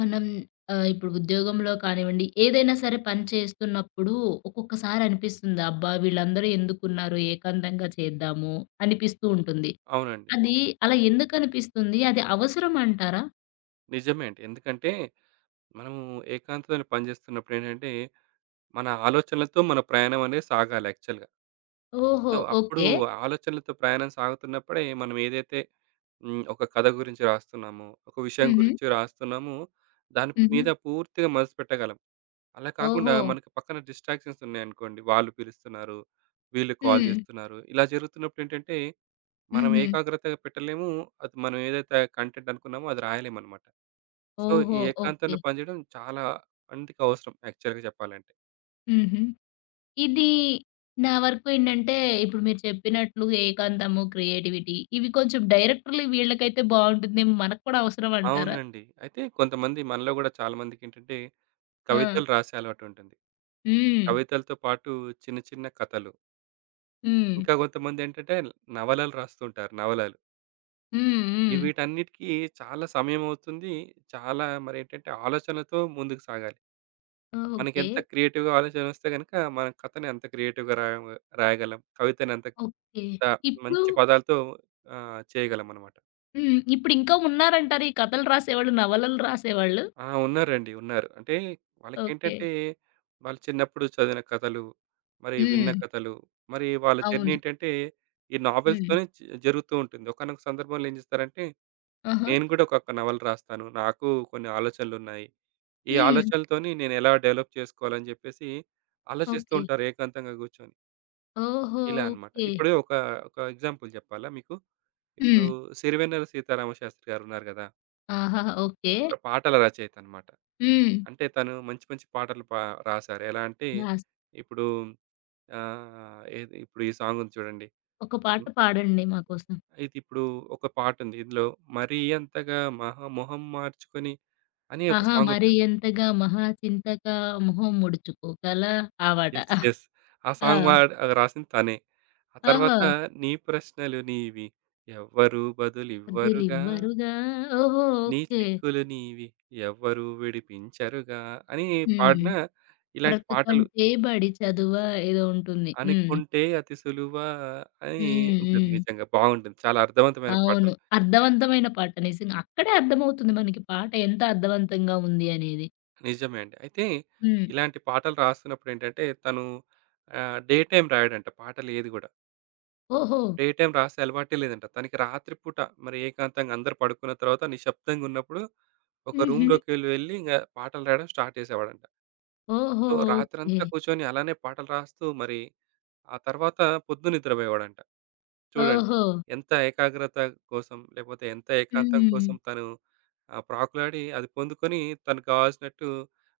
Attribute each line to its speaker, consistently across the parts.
Speaker 1: మనం ఇప్పుడు ఉద్యోగంలో కానివ్వండి, ఏదైనా సరే పని చేస్తున్నప్పుడు ఒక్కొక్కసారి అనిపిస్తుంది. అబ్బా! వీళ్ళందరూ ఎందుకున్నారు, ఏకాంతంగా చేద్దాము అనిపిస్తూ ఉంటుంది.
Speaker 2: అవునండి.
Speaker 1: అది అలా ఎందుకనిపిస్తుంది? అది అవసరం అంటారా?
Speaker 2: నిజమే అండి. ఎందుకంటే మనము ఏకాంతతోని పని చేస్తున్నప్పుడు ఏంటంటే, మన ఆలోచనలతో మన ప్రయాణం అనేది సాగాలి యాక్చువల్‌గా.
Speaker 1: ఓహో!
Speaker 2: సో, అప్పుడు
Speaker 1: ఓకే.
Speaker 2: ఆలోచనలతో ప్రయాణం సాగుతున్నప్పుడే మనం ఏదైతే ఒక కథ గురించి రాస్తున్నామో, ఒక విషయం
Speaker 1: హుహు.
Speaker 2: గురించి రాస్తున్నామో, దాని
Speaker 1: హుహు.
Speaker 2: మీద పూర్తిగా మనసు పెట్టగలం. అలా కాకుండా
Speaker 1: ఓహో!
Speaker 2: మనకి పక్కన డిస్ట్రాక్షన్స్ ఉన్నాయనుకోండి. వాళ్ళు పిలుస్తున్నారు, వీళ్ళు కాల్
Speaker 1: హ్మ్.
Speaker 2: చేస్తున్నారు. ఇలా జరుగుతున్నప్పుడు ఏంటంటే, మనం
Speaker 1: హుహు.
Speaker 2: ఏకాగ్రతగా పెట్టలేము. అది మనం ఏదైతే కంటెంట్ అనుకున్నామో అది రాయలేమనమాట. సో, ఈ
Speaker 1: ఓహో! ఓకే.
Speaker 2: ఏకాంతంలో పనిచేయడం చాలా మందికి అవసరం యాక్చువల్‌గా చెప్పాలంటే.
Speaker 1: హుహు. ఇది నా వరకు ఏంటంటే, ఇప్పుడు మీరు చెప్పినట్లు ఏకాంతము, క్రియేటివిటీ ఇవి కొంచెం డైరెక్టర్‌లు వీళ్ళకైతే బావుంటుందేమో, మనకు కూడా అవసరం అంటారా?
Speaker 2: అవునండి. అయితే కొంతమంది మనలో గూడా చాలా మందికేంటంటే,
Speaker 1: ఆ!
Speaker 2: కవితలు రాసే అలవాటుంటుంది.
Speaker 1: హ్మ్.
Speaker 2: కవితలతో పాటు చిన్న చిన్న కథలు,
Speaker 1: హ్మ్.
Speaker 2: ఇంకా కొంతమందేంటంటే నవలలు రాస్తుంటారు నవలలు.
Speaker 1: హ్మ్.
Speaker 2: ఈ
Speaker 1: హ్మ్.
Speaker 2: వీటన్నిటికి చాలా సమయమవుతుంది. చాలా మరేంటంటే ఆలోచనతో ముందుకు సాగాలి.
Speaker 1: ఓకే.
Speaker 2: మనకెంత క్రియేటివ్‌గా ఆలోచనొస్తే గనక మనం కథని అంత క్రియేటివ్‌గా రాయగలం. కవితని అంత
Speaker 1: ఓకే.
Speaker 2: త
Speaker 1: ఇప్పుడు
Speaker 2: మంచి పదాలతో చేయగలమనమాట.
Speaker 1: హ్మ్. ఇప్పుడింకా ఉన్నారంటారు ఈ కథలు రాసేవాళ్ళు, నవలలు రాసేవాళ్ళు.
Speaker 2: ఆ! ఉన్నారండి. ఉన్నారు. అంటే
Speaker 1: ఓకే.
Speaker 2: వాళ్ళకేంటంటే వాళ్ళు చిన్నప్పుడు చదివిన కథలు, మరి విన్న
Speaker 1: హ్మ్.
Speaker 2: కథలు, మరి వాళ్ళ జర్నీ
Speaker 1: అవును.
Speaker 2: ఏంటంటే ఈ
Speaker 1: హ్మ్.
Speaker 2: నావెల్స్‌తోనే జరుగుతూ ఉంటుంది. ఒకానొక సందర్భంలో ఏం చేస్తారంటే,
Speaker 1: ఆహా!
Speaker 2: నేను కూడా ఒక నవల రాస్తాను. నాకు కొన్ని ఆలోచనలున్నాయి. ఈ
Speaker 1: హ్మ్.
Speaker 2: ఆలోచనలతోని నేను ఎలా డెవలప్ చేసుకోవాలని చెప్పేసి ఆలోచిస్తూ
Speaker 1: ఓకే.
Speaker 2: ఉంటారు ఏకాంతంగా కూర్చొని.
Speaker 1: ఓహో!
Speaker 2: ఇలా అన్నమాట.
Speaker 1: ఓకే.
Speaker 2: ఇప్పుడు ఒక ఎగ్జాంపుల్ చెప్పాలా మీకు? ఇప్పుడు
Speaker 1: హ్మ్.
Speaker 2: 'సిరివెన్నెల సీతారామశాస్త్రి' గారున్నారు కదా!
Speaker 1: ఆహాహా! ఓకే.
Speaker 2: ఒక పాటల రచయిత అన్నమాట.
Speaker 1: హ్మ్.
Speaker 2: అంటే తను మంచి మంచి పాటలు పా రాసారు. ఎలా అంటే
Speaker 1: రాస్
Speaker 2: ఇప్పుడు ఏది ఇప్పుడు ఈ సాంగ్ ఉంది చూడండి.
Speaker 1: ఒక పాట
Speaker 2: హ్మ్.
Speaker 1: పాడండి మా కోసం.
Speaker 2: అయితే ఇప్పుడు ఒక పాటుంది. ఇందులో మరీ అంతగా మహా మొహం మార్చుకొని అని ఒక
Speaker 1: ఆహా!
Speaker 2: సాంగ్
Speaker 1: మరి
Speaker 2: ఉంటుంది.
Speaker 1: ఎంతగా మహా చింతగా మొహం ముడుచుకోగలా ఆ పాట.
Speaker 2: యెస్. యెస్. ఆ సాంగ్ మా
Speaker 1: ఆ!
Speaker 2: అది రాసింది తనే. ఆ తర్వాత
Speaker 1: ఆహా!
Speaker 2: నీ ప్రశ్నలు నీవి ఎవ్వరు బదులివ్వరుగా,
Speaker 1: వదిలివ్వరుగా. ఓహో!
Speaker 2: నీ
Speaker 1: ఓకే.
Speaker 2: చిక్కులు నీవి ఎవ్వరు విడిపించరుగా అని
Speaker 1: హ్మ్.
Speaker 2: పాడిన ఇలాంటి పాటలు
Speaker 1: బ్రతుకంటే బడి చదువా ఏదో ఉంటుంది. హ్మ్.
Speaker 2: అనుకుంటే అతి సులువా అని
Speaker 1: హ్మ్.
Speaker 2: ఉంటుంది
Speaker 1: హ్మ్.
Speaker 2: నిజంగా. బాగుంటుంది. చాలా అర్థవంతమైన పాటలు.
Speaker 1: అవును. అర్థవంతమైన పాట నిజంగా. అక్కడే అర్థమవుతుంది మనకి పాట ఎంత అర్థవంతంగా ఉంది అనేది.
Speaker 2: నిజమే అండి. అయితే
Speaker 1: హ్మ్.
Speaker 2: ఇలాంటి పాటలు రాస్తున్నప్పుడు ఏంటంటే తను డే టైమ్ రాయడంట పాటలు ఏది గూడా.
Speaker 1: ఓహో!
Speaker 2: డే టైమ్ రాసే అలవాటే లేదంట. తనకి రాత్రి పూట మరి ఏకాంతంగా అందరూ పడుకున్న తర్వాత నిశ్శబ్దంగా ఉన్నప్పుడు ఒక
Speaker 1: హుహు.
Speaker 2: వెళ్ళి పాటలు రాయడం స్టార్ట్ చేసేవాడంట.
Speaker 1: ఓహో!
Speaker 2: So,
Speaker 1: okay.
Speaker 2: రాత్రంతా కూర్చొని అలానే పాటలు రాస్తూ మరి ఆ తర్వాత పొద్దున నిద్రపోయేవాడంట. చూడండి.
Speaker 1: ఓహో!
Speaker 2: ఎంత ఏకాగ్రత కోసం, లేపోతే ఎంత ఏకాంతం
Speaker 1: హ్మ్.
Speaker 2: కోసం తను ప్రాకులాడి అది పొందుకొని తనకు కావాల్సినట్టు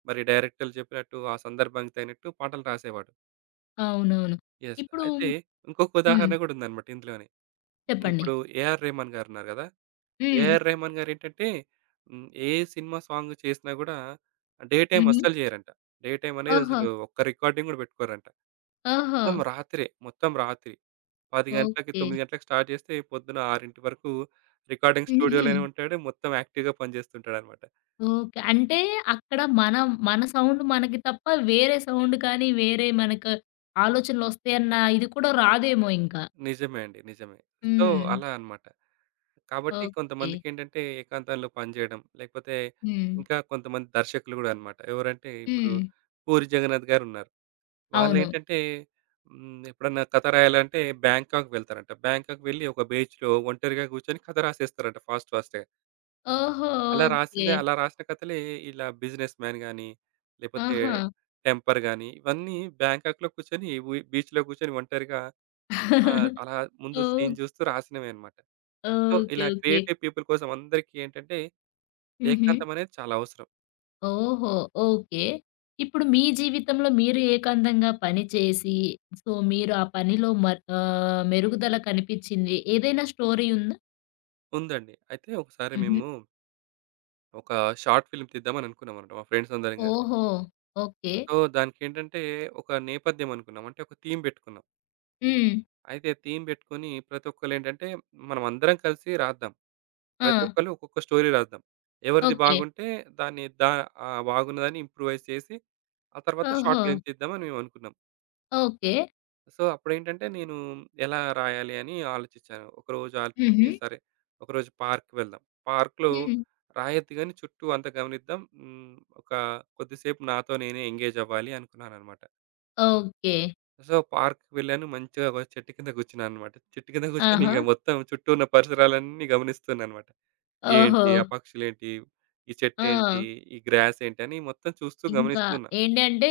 Speaker 2: మరి డైరెక్టర్లు చెప్పినట్టు ఆ సందర్భానికి తగినట్టు పాటలు రాసేవాడు.
Speaker 1: అవునవును.
Speaker 2: యెస్.
Speaker 1: ఇప్పుడు
Speaker 2: అయితే ఇంకొక
Speaker 1: హ్మ్.
Speaker 2: ఉదాహరణ గూడా ఉందన్నమాట ఇందులోనే.
Speaker 1: చెప్పండి.
Speaker 2: ఇప్పుడు 'ఏఆర్ రెహమాన్' గారున్నారు గదా!
Speaker 1: హ్మ్.
Speaker 2: 'ఏఆర్ రెహమాన్' గారేంటంటే హ్మ్. ఏ సినిమా సాంగ్ చేసినా గూడా డే టైమ్
Speaker 1: హుహు.
Speaker 2: అస్సలు జేయరంట. డే టైమ్ అనేది
Speaker 1: ఓహో!
Speaker 2: అసలు ఒక్క రికార్డింగ్ గూడా బెట్టుకోరంట.
Speaker 1: ఓహో!
Speaker 2: మొత్తం రాత్రే. మొత్తం రాత్రి. 10 గంటలకి,
Speaker 1: ఓకే.
Speaker 2: 9 గంటలకి స్టార్ట్ చేస్తే పొద్దున 6 వరకు రికార్డింగ్
Speaker 1: హుహు.
Speaker 2: స్టూడియోలోనే ఉంటాడు. మొత్తం యాక్టివ్‌గా పనిచేస్తుంటాడనమాట.
Speaker 1: ఓకే. అంటే అక్కడ మనం మన సౌండ్ మనకి తప్ప వేరే సౌండ్ కానీ, వేరే మనకు ఆలోచనలొస్తాయన్న ఇది కూడా రాదేమో ఇంకా.
Speaker 2: నిజమే అండి. నిజమే. సో,
Speaker 1: హ్మ్.
Speaker 2: అలా అనమాట. కాబట్టి
Speaker 1: ఓకే.
Speaker 2: కొంతమందికేంటంటే ఏకాంతంలో పనిచేయడం, లేకపోతే
Speaker 1: హ్మ్.
Speaker 2: ఇంకా కొంతమంది దర్శకులు గూడా అనమాట. ఎవరంటే ఇప్పుడు
Speaker 1: హ్మ్.
Speaker 2: పూరి జగన్నాథ్ గారున్నారు.
Speaker 1: అవును.
Speaker 2: వాళ్ళేంటంటే హ్మ్. ఎప్పుడన్నా కథ రాయాలంటే బ్యాంకాక్ వెళ్తారంట. బ్యాంకాక్ వెళ్ళి ఒక బీచ్‌లో ఒంటరిగా కూర్చొని కథ రాసేస్తారంట ఫాస్ట్ ఫాస్ట్‌గా.
Speaker 1: ఓహో! ఓకే.
Speaker 2: అలా రాసిన కథలే ఇలా బిజినెస్ మ్యాన్ గాని, లేపోతే
Speaker 1: ఆహా!
Speaker 2: టెంపర్ గాని ఇవన్నీ బ్యాంకాక్‌లో కూర్చొని బీచ్‌లో కూర్చొని ఒంటరిగా అలా ముందు
Speaker 1: ఓహ్!
Speaker 2: సీన్ చూస్తూ రాసినవే అన్నమాట. So,
Speaker 1: okay.
Speaker 2: ఇలా
Speaker 1: ఓకే.
Speaker 2: క్రియేటివ్ పీపుల్ కోసం అందరికీ ఏంటంటే
Speaker 1: హుహు.
Speaker 2: ఏకాంతం అనేది చాలా అవసరం.
Speaker 1: ఓహో! ఓకే. ఇప్పుడు మీ జీవితంలో మీరు ఏకాంతంగా పని చేసి, సో, మీరు ఆ పనిలో మెరుగుదల కనిపిచ్చింది, ఏదైనా స్టోరీ ఉందా?
Speaker 2: ఉందండి. అయితే ఒకసారి
Speaker 1: హుహు.
Speaker 2: మేము ఒక షార్ట్ ఫిల్మ్ తీద్దామని అనుకున్నాం అన్నమాట మా ఫ్రెండ్స్ అందరం కలిసి.
Speaker 1: ఓహో! ఓకే.
Speaker 2: సో, దానికేంటంటే ఒక నేపథ్యం అనుకున్నాం. అంటే ఒక థీమ్ పెట్టుకున్నాం.
Speaker 1: హ్మ్.
Speaker 2: అయితే థీమ్ పెట్టుకొని ప్రతి ఒక్కళ్ళు ఏంటంటే మనం అందరం కలిసి రాద్దాం.
Speaker 1: ఆ!
Speaker 2: ప్రతి ఒక్కళ్ళు ఒక్కొక్క స్టోరీ రాద్దాం. ఎవరిది
Speaker 1: ఓకే.
Speaker 2: బాగుంటే దాన్ని దా బాగున్నదని ఇంప్రూవైజ్ చేసి, ఆ తర్వాత
Speaker 1: ఓహో!
Speaker 2: షార్ట్ ఫిల్మ్ తీద్దామని మేమనుకున్నాం.
Speaker 1: ఓకే.
Speaker 2: సో, అప్పుడేంటంటే నేను ఎలా రాయాలి అని ఆలోచించాను. ఒకరోజు ఆలోచించి
Speaker 1: హుహు.
Speaker 2: సరే, ఒకరోజు పార్క్‌కి వెళ్దాం. పార్క్‌లో
Speaker 1: హ్మ్.
Speaker 2: రాయొద్దు గాని చుట్టూ అంతా గమనిద్దాం. హ్మ్. ఒక కొద్దిసేపు నాతో నేనే ఎంగేజ్ అవ్వాలి అనుకున్నాననమాట.
Speaker 1: ఓకే.
Speaker 2: సో, పార్క్‌కి వెళ్ళాను. మంచిగా ఒక చెట్టు కింద కూర్చున్నాననమాట. చెట్టు కింద కూర్చొని
Speaker 1: ఆహా!
Speaker 2: ఇక మొత్తం చుట్టూ ఉన్న పరిసరాలన్నీ గమనిస్తున్నాననమాట.
Speaker 1: ఓహో!
Speaker 2: ఏంటి? ఆ పక్షులేంటి? ఈ
Speaker 1: ఆ!
Speaker 2: చెట్టేంటి? ఈ గ్రాస్ ఏంటి? అని మొత్తం చూస్తూ
Speaker 1: ఇంకా
Speaker 2: గమనిస్తున్నా.
Speaker 1: ఏంటంటే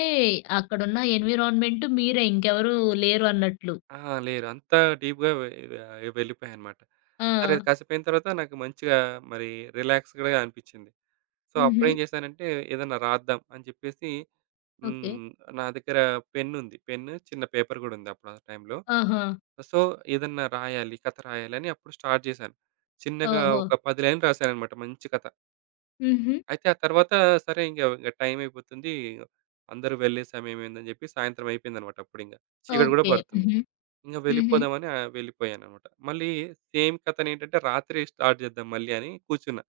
Speaker 1: అక్కడున్న ఎన్విరాన్మెంట్ మీరే, ఇంకెవరు లేరు అన్నట్లు.
Speaker 2: ఆ! లేరు. అంత డీప్‌గా వె వెళ్ళిపోయానన్నమాట.
Speaker 1: ఆ!
Speaker 2: సరే అది కాసేపు అయిన తర్వాత నాకు మంచిగా మరి రిలాక్స్‌గా అనిపించింది. సో,
Speaker 1: హుహు.
Speaker 2: అప్పుడేం చేశానంటే ఏదన్నా రాద్దాం అని చెప్పేసి
Speaker 1: ఓకే.
Speaker 2: హ్మ్. నా దగ్గర పెన్నుంది. పెన్ను, చిన్న పేపర్ గూడా ఉంది అప్పుడు ఆ టైంలో.
Speaker 1: ఆహా!
Speaker 2: సో, ఏదన్నా రాయాలి, కథ రాయాలని అప్పుడు స్టార్ట్ చేశాను. చిన్నగా
Speaker 1: ఓహో!
Speaker 2: ఒక 10 లైన్‌లు రాశానన్నమాట మంచి కథ.
Speaker 1: హుహు.
Speaker 2: అయితే ఆ తర్వాత సరే ఇంగ ఇంగ టైం అయిపోతుంది. అందరూ వెళ్ళే సమయమయిందని జెప్పి సాయంత్రం అయిపోయిందనమాట అప్పుడింగ. చీకటి గూడా
Speaker 1: ఓకే.
Speaker 2: పడుతుంది.
Speaker 1: హుహు.
Speaker 2: ఇంగ
Speaker 1: హుహు.
Speaker 2: వెళ్ళిపోదామని వెళ్ళిపోయాననమాట. మళ్ళీ సేమ్ కథనేంటంటే రాత్రే స్టార్ట్ జేద్దాం మళ్ళీ అని కూర్చున్నా.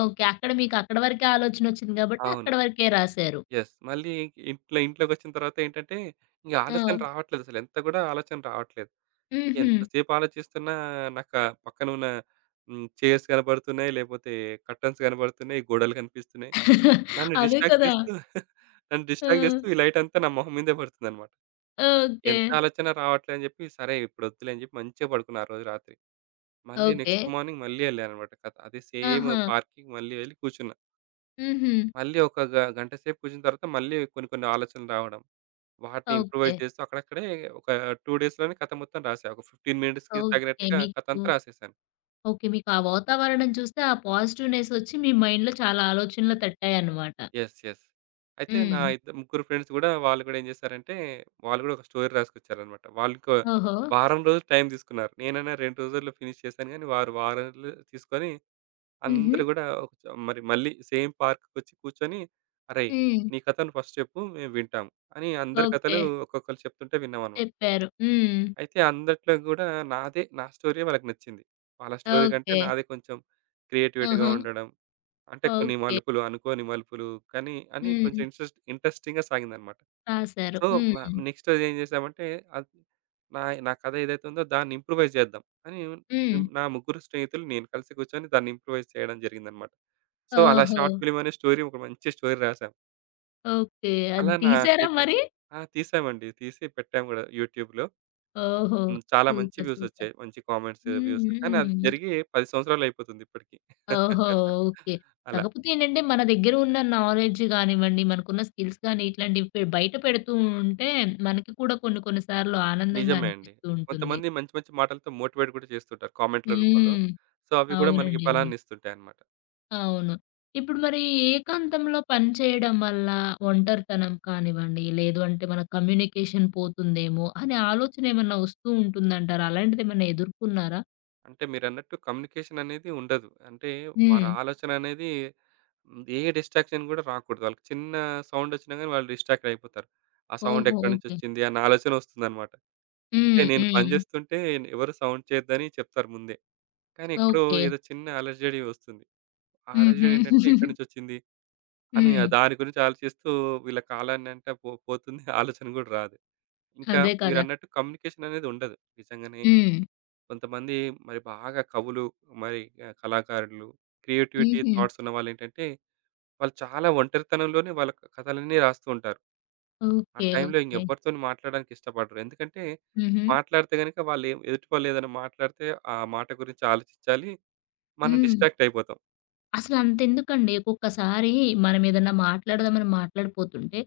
Speaker 1: ఓకే. అక్కడ మీకు అక్కడ వరకే ఆలోచనొచ్చింది కాబట్టి
Speaker 2: అవును.
Speaker 1: అక్కడ వరకే రాసారు.
Speaker 2: యెస్. మళ్ళీ ఇంట్లోకొచ్చిన తర్వాత ఏంటంటే ఇంగ ఆలోచన
Speaker 1: ఆ!
Speaker 2: రావట్లేదసలు. ఎంత గూడా ఆలోచన రావట్లేదు.
Speaker 1: హుహు.
Speaker 2: ఎంతసేపు ఆలోచిస్తున్నా నాకా పక్కనున్న హ్మ్. చైర్స్ కనబడుతున్నాయి. లేపోతే కర్టెన్స్ కనబడుతున్నాయి. గోడలు కనిపిస్తున్నాయి. నన్ను
Speaker 1: అదే
Speaker 2: డిస్ట్రాక్ట్
Speaker 1: కదా!
Speaker 2: చేస్తూ నన్ను
Speaker 1: ఆ!
Speaker 2: డిస్ట్రాక్ట్ చేస్తూ ఈ లైటంతా నా మొహం మీదే పడుతుందనమాట.
Speaker 1: ఓకే.
Speaker 2: ఎంత ఆలోచన రావట్లే అని జెప్పి, సరే ఇప్పుడొద్దులే అని జెప్పి మంచిగా పడుకున్నా ఆ రోజు రాత్రి. మళ్ళీ
Speaker 1: ఓకే.
Speaker 2: నెక్స్ట్ మార్నింగ్ మళ్ళీ ఎళ్ళాననమాట. కథ అదే సేమ్
Speaker 1: ఆహా!
Speaker 2: పార్క్‌కి మళ్ళీ వెళ్లి కూర్చున్నా.
Speaker 1: హుహు.
Speaker 2: మళ్ళీ ఒక గంట సేపు కూర్చున్న తర్వాత మళ్ళీ కొన్ని కొన్ని ఆలోచనలు రావడం. వాటిని
Speaker 1: ఓకే.
Speaker 2: ఇంప్రూవైజ్ చేస్తూ అక్కడక్కడే ఒక 2 డేస్‌లోనే కథ మొత్తం రాసా. ఒక 15 మినిట్స్‌కి
Speaker 1: ఓకే.
Speaker 2: తగినట్టుగా
Speaker 1: మీకు
Speaker 2: కథంతా రాసేసాను.
Speaker 1: ఓకే. మీకు ఆ వాతావరణం చూస్తే ఆ పాజిటివ్‌నెస్ ఒచ్చి మీ మైండ్‌లో చాలా ఆలోచనలు తట్టాయన్నమాట.
Speaker 2: యెస్. యెస్. అయితే నా
Speaker 1: హ్మ్.
Speaker 2: ఇద్ద ముగ్గురు ఫ్రెండ్స్ గూడా వాళ్ళు గూడా ఏం జేశారంటే, వాళ్ళు గూడా ఒక స్టోరీ రాసుకొచ్చారనమాట. వాళ్ళకో
Speaker 1: ఓహో!
Speaker 2: వారం రోజులు టైం తీసుకున్నారు. నేనైనా 2 రోజుల్లో ఫినిష్ చేశాను గానీ, వారు వారం రోజులు తీసుకొని
Speaker 1: హుహు.
Speaker 2: అందరూ గూడా ఒక చ మరి మళ్ళీ సేమ్ పార్క్‌కొచ్చి కూర్చొని, "అరేయ్!
Speaker 1: హ్మ్.
Speaker 2: నీ కథ నువ్వు ఫస్ట్ చెప్పు మేము వింటాం" అని అందరి
Speaker 1: ఓకే.
Speaker 2: కథలు ఒక్కొక్కళ్ళు చెప్తుంటే విన్నామనమాట.
Speaker 1: చెప్పారు. హ్మ్.
Speaker 2: అయితే అందట్లో గూడా నా స్టోరీయే వాళ్ళకి నచ్చింది. వాళ్ళ స్టోరీ కంటే
Speaker 1: ఓకే.
Speaker 2: నాదే కొంచెం క్రియేటివిటీగా
Speaker 1: ఆహా!
Speaker 2: ఉండడం. అంటే కొన్ని
Speaker 1: ఓకే.
Speaker 2: మలుపులు, అనుకోని మలుపులు కానీ అని కొంచెం
Speaker 1: హ్మ్.
Speaker 2: ఇంట్రెస్టింగ్‌గా సాగిందనమాట.
Speaker 1: రాసారు.
Speaker 2: సో, మ
Speaker 1: హ్మ్.
Speaker 2: నెక్స్ట్ ఏం చేశామంటే అది నా నా కథ ఏదైతే ఉందో దాన్ని ఇంప్రూవైజ్ చేద్దాం అని
Speaker 1: హ్మ్.
Speaker 2: మేం నా ముగ్గురు స్నేహితులు నేను కలిసి కూర్చొని దాన్ని ఇంప్రూవైజ్ చేయడం జరిగిందనమాట. సో, అలా
Speaker 1: ఓహో!
Speaker 2: షార్ట్ ఫిల్మ్ అనే స్టోరీ ఒక మంచి స్టోరీ రాసాం.
Speaker 1: ఓకే. అది
Speaker 2: అలా
Speaker 1: తీసారా
Speaker 2: కేక
Speaker 1: మరి?
Speaker 2: ఆ! తీసామండి. తీసి పెట్టాం గూడా యూట్యూబ్‌లో.
Speaker 1: ఓహో!
Speaker 2: హ్మ్. చాలా మంచి
Speaker 1: సూపర్. సూపర్.
Speaker 2: వ్యూసొచ్చాయి. మంచి కామెంట్స్,
Speaker 1: హ్మ్.
Speaker 2: వ్యూస్. కానీ అది
Speaker 1: హ్మ్.
Speaker 2: జరిగి 10 సంవత్సరాలయిపోతుంది ఇప్పటికి.
Speaker 1: ఓహో! ఓకే.
Speaker 2: అలా.
Speaker 1: కాకపోతే ఏంటంటే, మన దగ్గర ఉన్న నాలెడ్జ్ గానివ్వండి, మనకున్న స్కిల్స్ గాని, ఇట్లాంటివి బయట పెడుతూ ఉంటే, మనకి కూడా కొన్ని కొన్ని సార్లు ఆనందంగా
Speaker 2: నిజమే అండి.
Speaker 1: అనిపిస్తూ ఉంటుంది.
Speaker 2: కొంతమంది మంచి మంచి మాటలతో మోటివేట్ గూడా చేస్తుంటారు కామెంట్‌ల రూపంలో.
Speaker 1: హ్మ్.
Speaker 2: సో, అవి గూడా మనకి
Speaker 1: అవునండి. అవును.
Speaker 2: బలాన్నిస్తుంటాయన్నమాట.
Speaker 1: అవును. ఇప్పుడు మరి ఏకాంతంలో పని చేయడం వల్ల ఒంటరితనం కానివ్వండి, లేదు అంటే మన కమ్యూనికేషన్ పోతుందేమో అనే ఆలోచన ఏమన్నా వస్తూ ఉంటుందంటారా? అలాంటిదేమన్నా ఎదుర్కొన్నారా?
Speaker 2: అంటే మీరన్నట్టు కమ్యూనికేషన్ అనేది ఉండదు. అంటే వారి
Speaker 1: హ్మ్.
Speaker 2: ఆలోచన అనేది ఏ డిస్ట్రాక్షన్ గూడా రాకూడదు. వాళ్ళకి చిన్న సౌండొచ్చినా గానీ వాళ్ళు డిస్ట్రాక్ట్ అయిపోతారు. ఆ సౌండ్
Speaker 1: ఓహో!
Speaker 2: ఎక్కడి
Speaker 1: ఓకే.
Speaker 2: నుంచొచ్చింది అన్న ఆలోచన వస్తుందన్నమాట. అంటే
Speaker 1: హ్మ్.
Speaker 2: నేను పని
Speaker 1: హ్మ్.
Speaker 2: జేస్తుంటే ఎవరు సౌండ్ చేయొద్దని చెప్తారు ముందే. కానీ ఎక్కడో
Speaker 1: ఓకే.
Speaker 2: ఏదో చిన్న అలర్జడి వస్తుంది. ఆ
Speaker 1: హుహు.
Speaker 2: అలర్జడి ఏంటంటే ఎక్కడి నుంచొచ్చింది? అని
Speaker 1: హ్మ్.
Speaker 2: ఆ దాని గురించి ఆలోచిస్తూ వీళ్ళ కాలాన్నంతా పోతుంది. ఆలోచన గూడా రాదు. ఇంకా
Speaker 1: అదే కదా!
Speaker 2: మీరన్నట్టు కమ్యూనికేషన్ అనేది ఉండదు. నిజంగానే
Speaker 1: హ్మ్.
Speaker 2: కొంతమంది మరి బాగా కవులు, మరి కళాకారులు, క్రియేటివిటీ
Speaker 1: హుహు.
Speaker 2: థాట్స్ ఉన్నవాళ్ళేంటంటే వాళ్ళు ఏంటంటే వాళ్ళు చాలా ఒంటరితనంలోనే వాళ్ళ కథలన్నీ రాస్తూ ఉంటారు. ఆ
Speaker 1: ఓకే.
Speaker 2: టైంలో
Speaker 1: ఓకే.
Speaker 2: ఇంకెవ్వరితోని మాట్లాడడానికి ఇష్టపడరు. ఎందుకంటే
Speaker 1: హుహు.
Speaker 2: మాట్లాడితే గనుక ఎదుటి వాళ్ళు ఏదైనా మాట్లాడితే ఆ మాట గురించి ఆలోచించాలి. మనం
Speaker 1: హ్మ్.
Speaker 2: డిస్ట్రాక్ట్ అయిపోతాం.
Speaker 1: అసలంతెందుకండి ఒక్కొక్కసారి మనం ఏదన్నా మాట్లాడదామని మాట్లాడిపోతుంటే,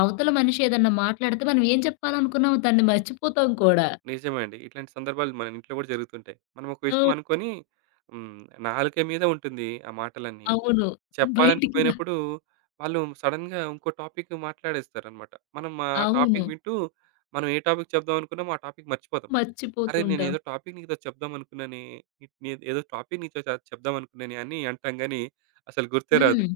Speaker 1: అవతల మనిషి ఏదన్నా మాట్లాడితే మనం ఏం చెప్పాలనుకున్నామో దాన్ని మర్చిపోతాం కూడా.
Speaker 2: నిజమే అండి. ఇట్లాంటి సందర్భాలు మన ఇంట్లో గూడా జరుగుతుంటాయి. మనం ఒక విషయం
Speaker 1: హ్మ్.
Speaker 2: అనుకోని హ్మ్. నాలుక మీద ఉంటుంది ఆ మాటలన్నీ.
Speaker 1: అవును. బయటికి రా
Speaker 2: చెప్పాలనుకుపోయినప్పుడు వాళ్ళు సడెన్‌గా ఇంకో టాపిక్ మాట్లాడేస్తారనమాట. మనం ఆ
Speaker 1: అవును.
Speaker 2: టాపిక్ వింటూ మనం ఏ టాపిక్ చెప్దాం అనుకున్నామో ఆ టాపిక్ మర్చిపోతాం. అరే!
Speaker 1: మర్చిపోతుంటాం.
Speaker 2: నేనేదో టాపిక్ నీతో చెప్దాం అనుకున్నానే, నే ఏదో టాపిక్ నీతో చెప్దాం అనుకున్నానే అని అంటాం గానీ అసలు గుర్తే రాదు.
Speaker 1: హ్మ్.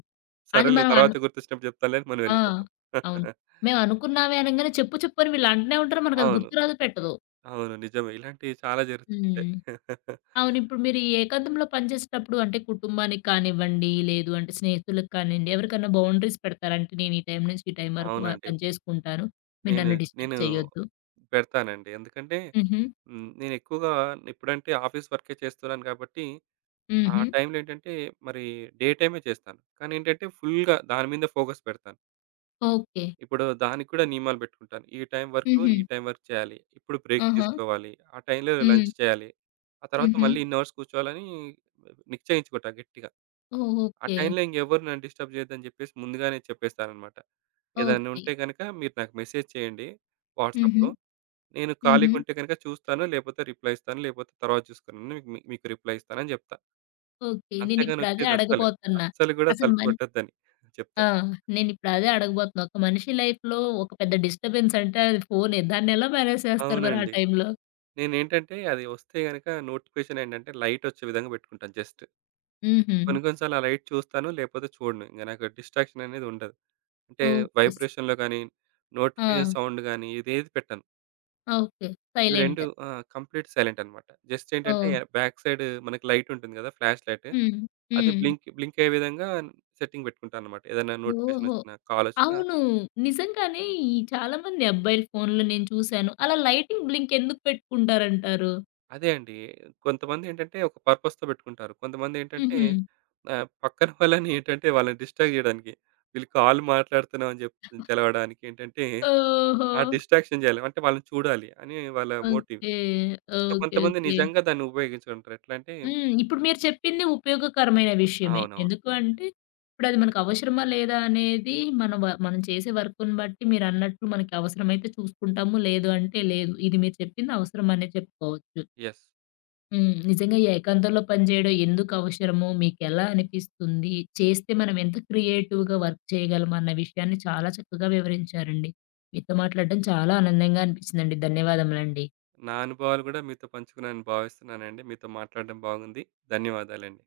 Speaker 1: అది
Speaker 2: సరేలే
Speaker 1: మనం
Speaker 2: తర్వాత
Speaker 1: అను
Speaker 2: గుర్తొచ్చినప్పుడు చెప్తాంలే అని మనం
Speaker 1: ఆ!
Speaker 2: వెళ్ళిపోతాం.
Speaker 1: అవును. మేమనుకున్నామే అనంగానే చెప్పు చెప్పు అని వీళ్ళంటనే ఉంటారు. మనకది
Speaker 2: అవును.
Speaker 1: గుర్తురాదు, పెట్టదు.
Speaker 2: అవును. నిజమే. ఇలాంటివి చాలా జరుగుతుంటాయి.
Speaker 1: హ్మ్. అవును. ఇప్పుడు మీరు ఈ ఏకాంతంలో పనిచేసేటప్పుడు అంటే కుటుంబానికి కానివ్వండి, లేదు అంటే స్నేహితులకు కానియండి, ఎవరికన్నా బౌండరీస్ పెడతారా? అంటే నేను ఈ టైం నుంచి ఈ టైం వరకు
Speaker 2: అవునండి.
Speaker 1: పని చేసుకుంటాను. మీరు
Speaker 2: నేను
Speaker 1: నన్ను డిస్టర్బ్
Speaker 2: నేను
Speaker 1: చేయొద్దు.
Speaker 2: పెడతానండి. ఎందుకంటే
Speaker 1: హుహు.
Speaker 2: హ్మ్. నేను ఎక్కువగా ఇప్పుడంటే ఆఫీస్ వర్కే చేస్తున్నాను కాబట్టి, ఆ
Speaker 1: హుహు.
Speaker 2: టైంలో ఏంటంటే మరి డే టైమే చేస్తాను. కానీ ఏంటంటే ఫుల్‌గా దాని మీద ఫోకస్ పెడతాను.
Speaker 1: ఓకే.
Speaker 2: ఇప్పుడు దానికి కూడా నియమాలు పెట్టుకుంటాను. ఈ టైం వరకు,
Speaker 1: హుహు.
Speaker 2: ఈ టైం వరకు చేయాలి. ఇప్పుడు బ్రేక్
Speaker 1: ఆహా!
Speaker 2: తీసుకోవాలి. ఆ టైంలో
Speaker 1: హ్మ్.
Speaker 2: లంచ్ చేయాలి. ఆ తర్వాత
Speaker 1: హుహు.
Speaker 2: మళ్ళీ ఇన్ని అవర్స్ కూర్చోవాలని నిశ్చయించుకుంటా గట్టిగా.
Speaker 1: ఓహ్!
Speaker 2: ఆ
Speaker 1: ఓకే.
Speaker 2: టైంలో ఇంకెవ్వరు నన్ను డిస్టర్బ్ చేయొద్దని చెప్పేసి ముందుగానే చెప్పేస్తాననమాట. ఏదైనా
Speaker 1: ఓకే.
Speaker 2: ఉంటే గనక మీరు నాకు మెసేజ్ చేయండి
Speaker 1: హుహు.
Speaker 2: వాట్సాప్‌లో. నేను
Speaker 1: హుహు.
Speaker 2: ఖాళీగుంటే గనుక చూస్తాను. లేపోతే రిప్లై ఇస్తాను. లేపోతే తర్వాత చూసుకుని మీకు రిప్లై ఇస్తానని జెప్తా.
Speaker 1: ఓకే.
Speaker 2: అంతేగాని
Speaker 1: నేనిప్పుడు అదే
Speaker 2: వచ్చేది అస్సలు.
Speaker 1: అడగబోతున్నా.
Speaker 2: అస్సలు గూడా
Speaker 1: అసలు
Speaker 2: తలుపు
Speaker 1: మన్
Speaker 2: కొట్టొద్దని చెప్తా.
Speaker 1: ఆ! నేనిప్పుడు అదే అడగబోతున్నా. ఒక మనిషి లైఫ్‌లో ఒక పెద్ద డిస్టర్బెన్స్ అంటే అది ఫోనే. దాన్నెలా మేనేజ్ చేస్తారు మరి ఆ
Speaker 2: అవునండి.
Speaker 1: టైంలో?
Speaker 2: నేనేంటంటే అది వస్తే గనక నోటిఫికేషన్ ఏంటంటే లైట్ వచ్చే విధంగా పెట్టుకుంటాను జస్ట్.
Speaker 1: హుహు.
Speaker 2: కొన్ని కొన్ని సార్లు ఆ లైట్ చూస్తాను. లేపోతే చూడను. ఇంక నాకు డిస్ట్రాక్షన్ అనేది ఉండదు. అంటే
Speaker 1: ఓకే.
Speaker 2: వైబ్రేషన్‌లో గాని,
Speaker 1: ఆ!
Speaker 2: నోటిఫికేషన్ సౌండ్ గాని ఇదేది పెట్టను.
Speaker 1: ఓకే.
Speaker 2: ఇవి 2
Speaker 1: సైలెంట్.
Speaker 2: ఆ! కంప్లీట్ సైలెంట్ అనమాట. జస్ట్ ఏంటంటే
Speaker 1: ఓహ్!
Speaker 2: బ్యాక్ సైడ్ మనకి లైట్ ఉంటుంది గదా! Flash light.
Speaker 1: హ్మ్.
Speaker 2: అది
Speaker 1: హ్మ్.
Speaker 2: బ్లింక్ బ్లింక్ అయ్యే విధంగా సెట్టింగ్ పెట్టుకుంటానన్నమాట. ఏదైనా నోటిఫికేషన్
Speaker 1: ఓహో!
Speaker 2: వచ్చినా, కాల్ వచ్చినా
Speaker 1: అవును. నిజంగానే ఈ చాలా మంది అబ్బాయిల ఫోన్‌లో నేను చూసాను. అలా లైటింగ్ బ్లింక్ ఎందుకు పెట్టుకుంటారంటారు?
Speaker 2: అదే అండి. కొంతమంది ఏంటంటే ఒక పర్పస్‌తో పెట్టుకుంటారు. కొంతమంది ఏంటంటే
Speaker 1: హుహు.
Speaker 2: పక్కన వాళ్ళని ఏంటంటే వాళ్ళని డిస్ట్రాక్ట్ చేయడానికి. వీళ్ళు కాల్ మాట్లాడుతున్నాం అని చెప్పి తెలవడానికి ఏంటంటే
Speaker 1: ఓహో!
Speaker 2: ఆ డిస్ట్రాక్షన్ చేయాలి. అంటే వాళ్ళని చూడాలి అని వాళ్ళ మోటివ్.
Speaker 1: ఓకే.
Speaker 2: So,
Speaker 1: okay.
Speaker 2: కొంతమంది
Speaker 1: ఓకే.
Speaker 2: నిజంగా దాన్ని ఉపయోగించుకుంటారు. ఎట్లా అంటే
Speaker 1: హ్మ్. ఇప్పుడు మీరు చెప్పింది ఉపయోగకరమైన విషయమే.
Speaker 2: అవునవును.
Speaker 1: ఎందుకు అంటే, ఇప్పుడది మనకు అవసరమా లేదా అనేది మన వ మనం చేసే వర్క్‌ని బట్టి మీరన్నట్లు మనకి అవసరమైతే చూసుకుంటాము. లేదు అంటే లేదు. ఇది మీరు చెప్పింది అవసరం అనే చెప్పుకోవచ్చు.
Speaker 2: యెస్.
Speaker 1: హ్మ్. నిజంగా ఈ ఏకాంతంలో పనిచేయడం ఎందుకవసరమో, మీకెలా అనిపిస్తుంది, చేస్తే మనం ఎంత క్రియేటివ్‌గా వర్క్ చేయగలం అన్న విషయాన్ని చాలా చక్కగా వివరించారండి. మీతో మాట్లాడడం చాలా ఆనందంగా అనిపిచ్చిందండి. ధన్యవాదములండి.
Speaker 2: నా అనుభవాలు కూడా మీతో పంచుకున్నానని భావిస్తున్నానండి. మీతో మాట్లాడడం బాగుంది. ధన్యవాదాలండి.